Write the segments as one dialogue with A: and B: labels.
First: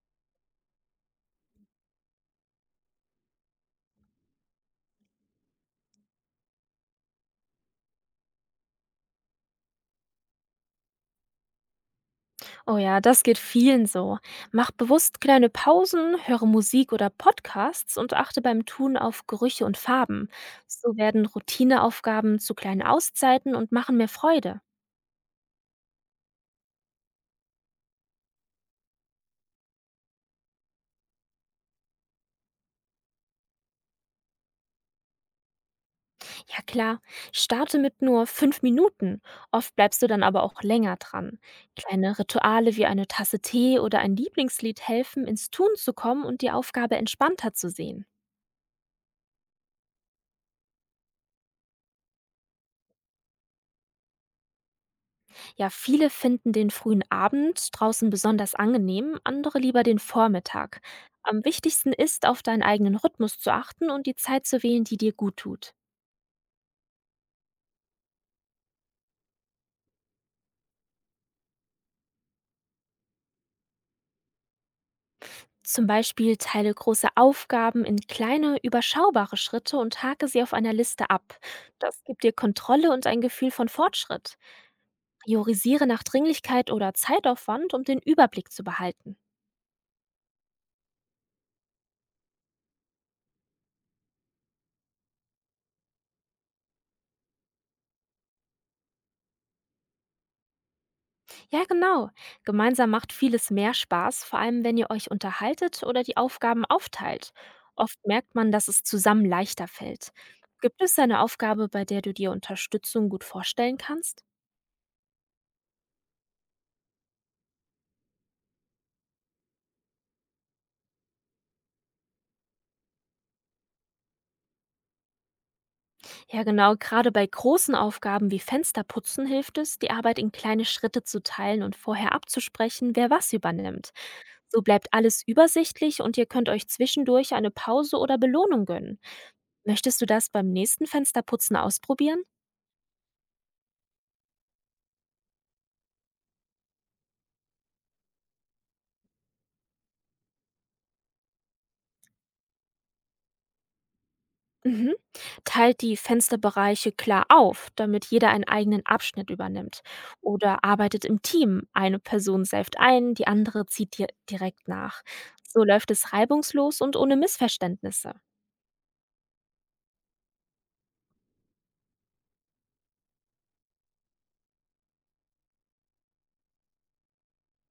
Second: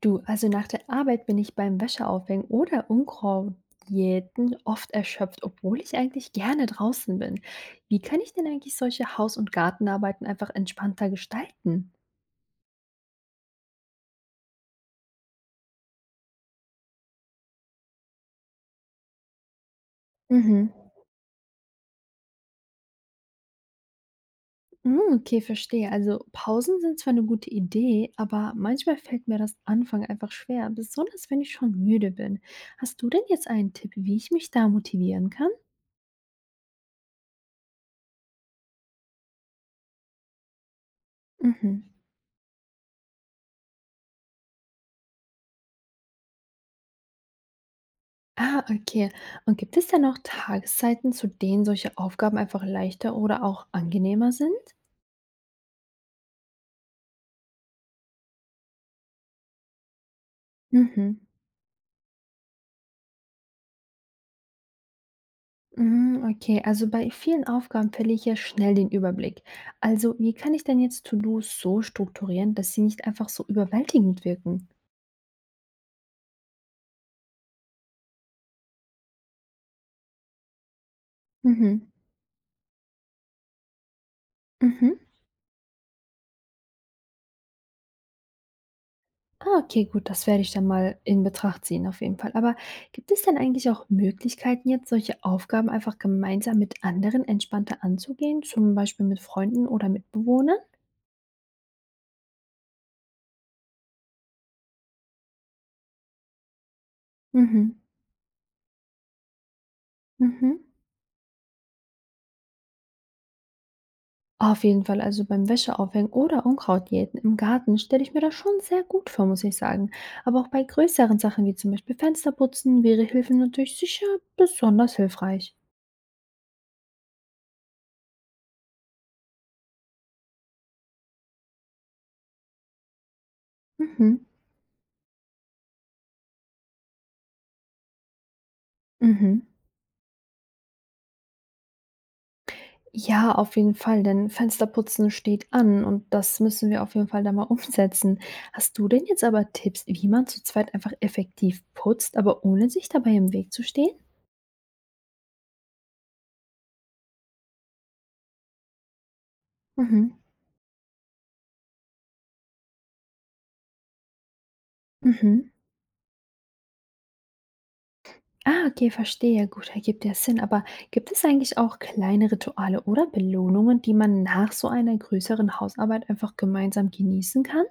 A: Du, also nach der Arbeit bin ich beim Wäscheaufhängen oder Unkrautjäten oft erschöpft, obwohl ich eigentlich gerne draußen bin. Wie kann ich denn eigentlich solche Haus- und Gartenarbeiten einfach entspannter gestalten?
B: Oh ja, das geht vielen so. Mach bewusst kleine Pausen, höre Musik oder Podcasts und achte beim Tun auf Gerüche und Farben.
A: Mhm.
B: So werden Routineaufgaben zu kleinen Auszeiten und machen mehr Freude.
A: Hm, okay, verstehe. Also Pausen sind zwar eine gute Idee, aber manchmal fällt mir das Anfang einfach schwer, besonders wenn ich schon müde bin. Hast du denn jetzt einen Tipp, wie ich mich da motivieren kann?
B: Ja klar, starte mit nur 5 Minuten. Oft bleibst du dann aber auch länger dran.
A: Mhm.
B: Kleine Rituale wie eine Tasse Tee oder ein Lieblingslied helfen, ins Tun zu kommen und die Aufgabe entspannter zu sehen.
A: Ah, okay. Und gibt es denn auch Tageszeiten, zu denen solche Aufgaben einfach leichter oder auch angenehmer sind?
B: Ja, viele finden den frühen Abend draußen besonders angenehm, andere lieber den Vormittag.
A: Mhm.
B: Am wichtigsten ist, auf deinen eigenen Rhythmus zu achten und die Zeit zu wählen, die dir gut tut.
A: Mhm, okay, also bei vielen Aufgaben verliere ich ja schnell den Überblick. Also, wie kann ich denn jetzt To-Dos so strukturieren, dass sie nicht einfach so überwältigend wirken?
B: Zum Beispiel teile große Aufgaben in kleine, überschaubare Schritte und hake sie auf einer Liste ab.
A: Mhm.
B: Das gibt dir Kontrolle und ein Gefühl von Fortschritt.
A: Mhm.
B: Priorisiere nach Dringlichkeit oder Zeitaufwand, um den Überblick zu behalten.
A: Ah, okay, gut, das werde ich dann mal in Betracht ziehen, auf jeden Fall. Aber gibt es denn eigentlich auch Möglichkeiten, jetzt solche Aufgaben einfach gemeinsam mit anderen entspannter anzugehen, zum Beispiel mit Freunden oder Mitbewohnern?
B: Ja, genau. Gemeinsam macht vieles mehr Spaß, vor allem wenn ihr euch unterhaltet oder die Aufgaben aufteilt.
A: Mhm.
B: Oft merkt man, dass es zusammen leichter fällt.
A: Mhm.
B: Gibt es eine Aufgabe, bei der du dir Unterstützung gut vorstellen kannst?
A: Auf jeden Fall, also beim Wäscheaufhängen oder Unkrautjäten im Garten stelle ich mir das schon sehr gut vor, muss ich sagen. Aber auch bei größeren Sachen wie zum Beispiel Fensterputzen wäre Hilfe natürlich sicher besonders hilfreich.
B: Ja, genau. Gerade bei großen Aufgaben wie Fensterputzen hilft es, die Arbeit in kleine Schritte zu teilen und vorher abzusprechen, wer was übernimmt.
A: Mhm.
B: So bleibt alles übersichtlich und ihr könnt euch zwischendurch eine Pause oder Belohnung gönnen.
A: Mhm.
B: Möchtest du das beim nächsten Fensterputzen ausprobieren?
A: Ja, auf jeden Fall, denn Fensterputzen steht an und das müssen wir auf jeden Fall da mal umsetzen. Hast du denn jetzt aber Tipps, wie man zu zweit einfach effektiv putzt, aber ohne sich dabei im Weg zu stehen?
B: Mhm. Teilt die Fensterbereiche klar auf, damit jeder einen eigenen Abschnitt übernimmt.
A: Mhm.
B: Oder arbeitet im Team. Eine Person säuft ein, die andere zieht dir direkt nach.
A: Mhm.
B: So läuft es reibungslos und ohne Missverständnisse.
A: Ah, okay, verstehe. Gut, ergibt ja Sinn. Aber gibt es eigentlich auch kleine Rituale oder Belohnungen, die man nach so einer größeren Hausarbeit einfach gemeinsam genießen kann?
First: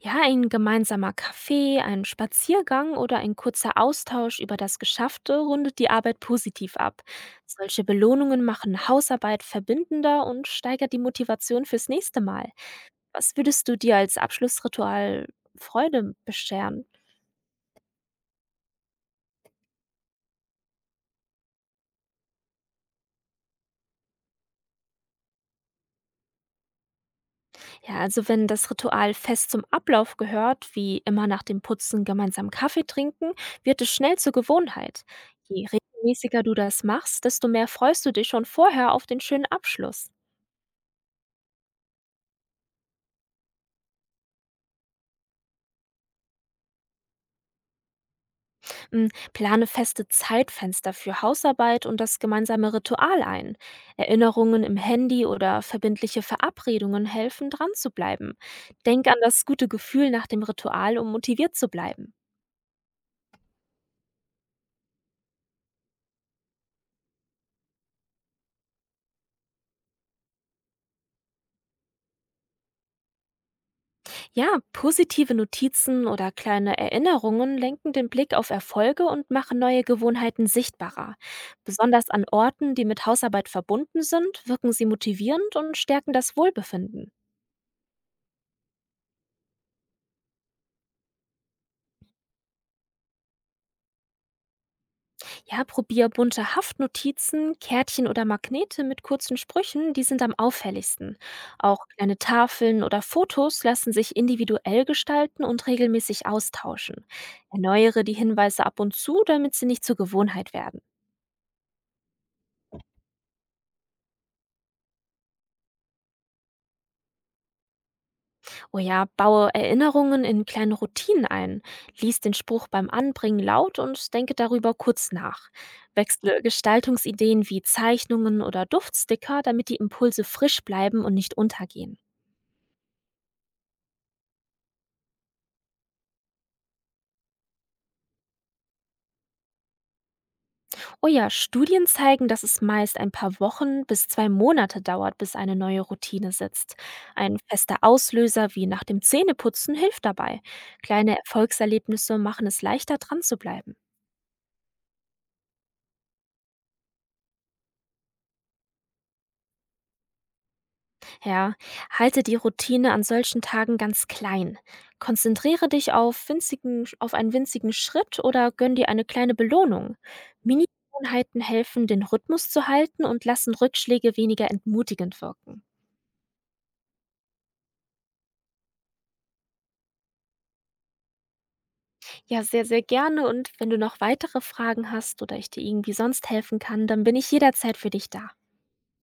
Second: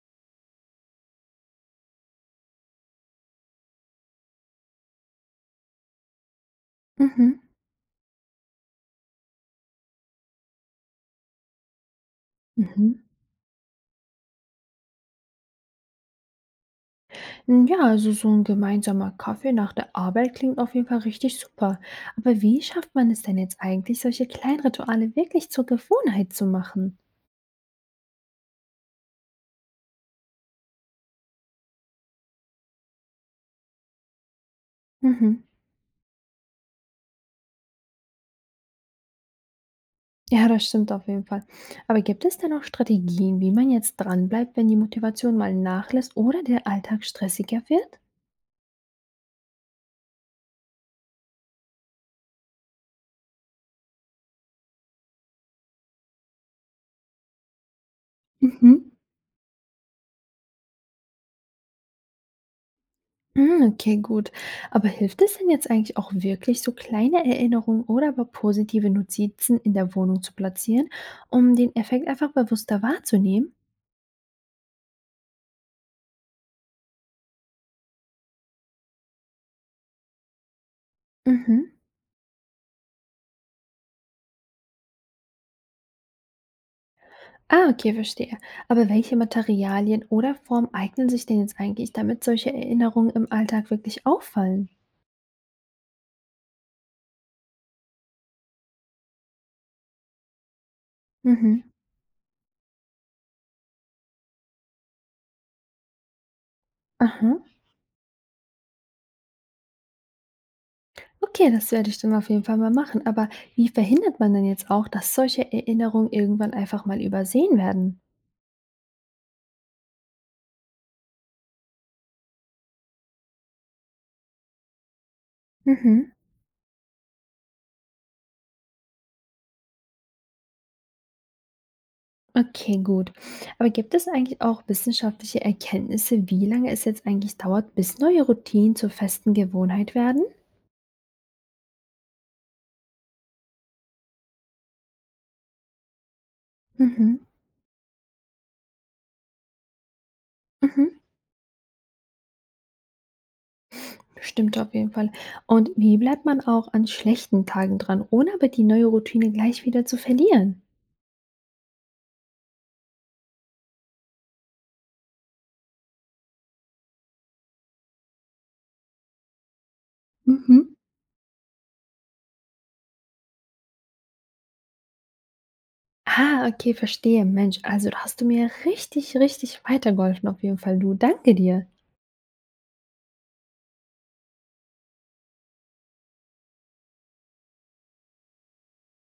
B: Ja, ein gemeinsamer Kaffee, ein Spaziergang oder ein kurzer Austausch über das Geschaffte rundet die Arbeit positiv ab.
A: Mhm.
B: Solche Belohnungen machen Hausarbeit verbindender und steigert die Motivation fürs nächste Mal.
A: Mhm.
B: Was würdest du dir als Abschlussritual Freude bescheren?
A: N Ja, also so ein gemeinsamer Kaffee nach der Arbeit klingt auf jeden Fall richtig super. Aber wie schafft man es denn jetzt eigentlich, solche kleinen Rituale wirklich zur Gewohnheit zu machen?
B: Ja, also wenn das Ritual fest zum Ablauf gehört, wie immer nach dem Putzen gemeinsam Kaffee trinken, wird es schnell zur Gewohnheit.
A: Mhm.
B: Je regelmäßiger du das machst, desto mehr freust du dich schon vorher auf den schönen Abschluss.
A: Ja, das stimmt auf jeden Fall. Aber gibt es denn auch Strategien, wie man jetzt dranbleibt, wenn die Motivation mal nachlässt oder der Alltag stressiger wird?
B: Plane feste Zeitfenster für Hausarbeit und das gemeinsame Ritual ein. Erinnerungen im Handy oder verbindliche Verabredungen helfen, dran zu bleiben.
A: Mhm.
B: Denk an das gute Gefühl nach dem Ritual, um motiviert zu bleiben.
A: Hm, okay, gut. Aber hilft es denn jetzt eigentlich auch wirklich, so kleine Erinnerungen oder aber positive Notizen in der Wohnung zu platzieren, um den Effekt einfach bewusster wahrzunehmen?
B: Ja, positive Notizen oder kleine Erinnerungen lenken den Blick auf Erfolge und machen neue Gewohnheiten sichtbarer.
A: Mhm.
B: Besonders an Orten, die mit Hausarbeit verbunden sind, wirken sie motivierend und stärken das Wohlbefinden.
A: Ah, okay, verstehe. Aber welche Materialien oder Formen eignen sich denn jetzt eigentlich, damit solche Erinnerungen im Alltag wirklich auffallen?
B: Ja, probier bunte Haftnotizen, Kärtchen oder Magnete mit kurzen Sprüchen, die sind am auffälligsten.
A: Mhm.
B: Auch kleine Tafeln oder Fotos lassen sich individuell gestalten und regelmäßig austauschen.
A: Aha.
B: Erneuere die Hinweise ab und zu, damit sie nicht zur Gewohnheit werden.
A: Okay, das werde ich dann auf jeden Fall mal machen. Aber wie verhindert man denn jetzt auch, dass solche Erinnerungen irgendwann einfach mal übersehen werden?
B: Oh ja, baue Erinnerungen in kleine Routinen ein. Lies den Spruch beim Anbringen laut und denke darüber kurz nach.
A: Mhm.
B: Wechsle Gestaltungsideen wie Zeichnungen oder Duftsticker, damit die Impulse frisch bleiben und nicht untergehen.
A: Okay, gut. Aber gibt es eigentlich auch wissenschaftliche Erkenntnisse, wie lange es jetzt eigentlich dauert, bis neue Routinen zur festen Gewohnheit werden?
B: Oh ja, Studien zeigen, dass es meist ein paar Wochen bis 2 Monate dauert, bis eine neue Routine sitzt.
A: Mhm.
B: Ein fester Auslöser wie nach dem Zähneputzen hilft dabei.
A: Mhm.
B: Kleine Erfolgserlebnisse machen es leichter, dran zu bleiben.
A: Stimmt auf jeden Fall. Und wie bleibt man auch an schlechten Tagen dran, ohne aber die neue Routine gleich wieder zu verlieren?
B: Ja, halte die Routine an solchen Tagen ganz klein. Konzentriere dich auf einen winzigen Schritt oder gönn dir eine kleine Belohnung.
A: Mhm.
B: Mini-Gewohnheiten helfen, den Rhythmus zu halten und lassen Rückschläge weniger entmutigend wirken.
A: Ah, okay, verstehe. Mensch, also da hast du mir richtig, richtig weitergeholfen auf jeden Fall. Du, danke dir.
B: Ja, sehr, sehr gerne. Und wenn du noch weitere Fragen hast oder ich dir irgendwie sonst helfen kann, dann bin ich jederzeit für dich da.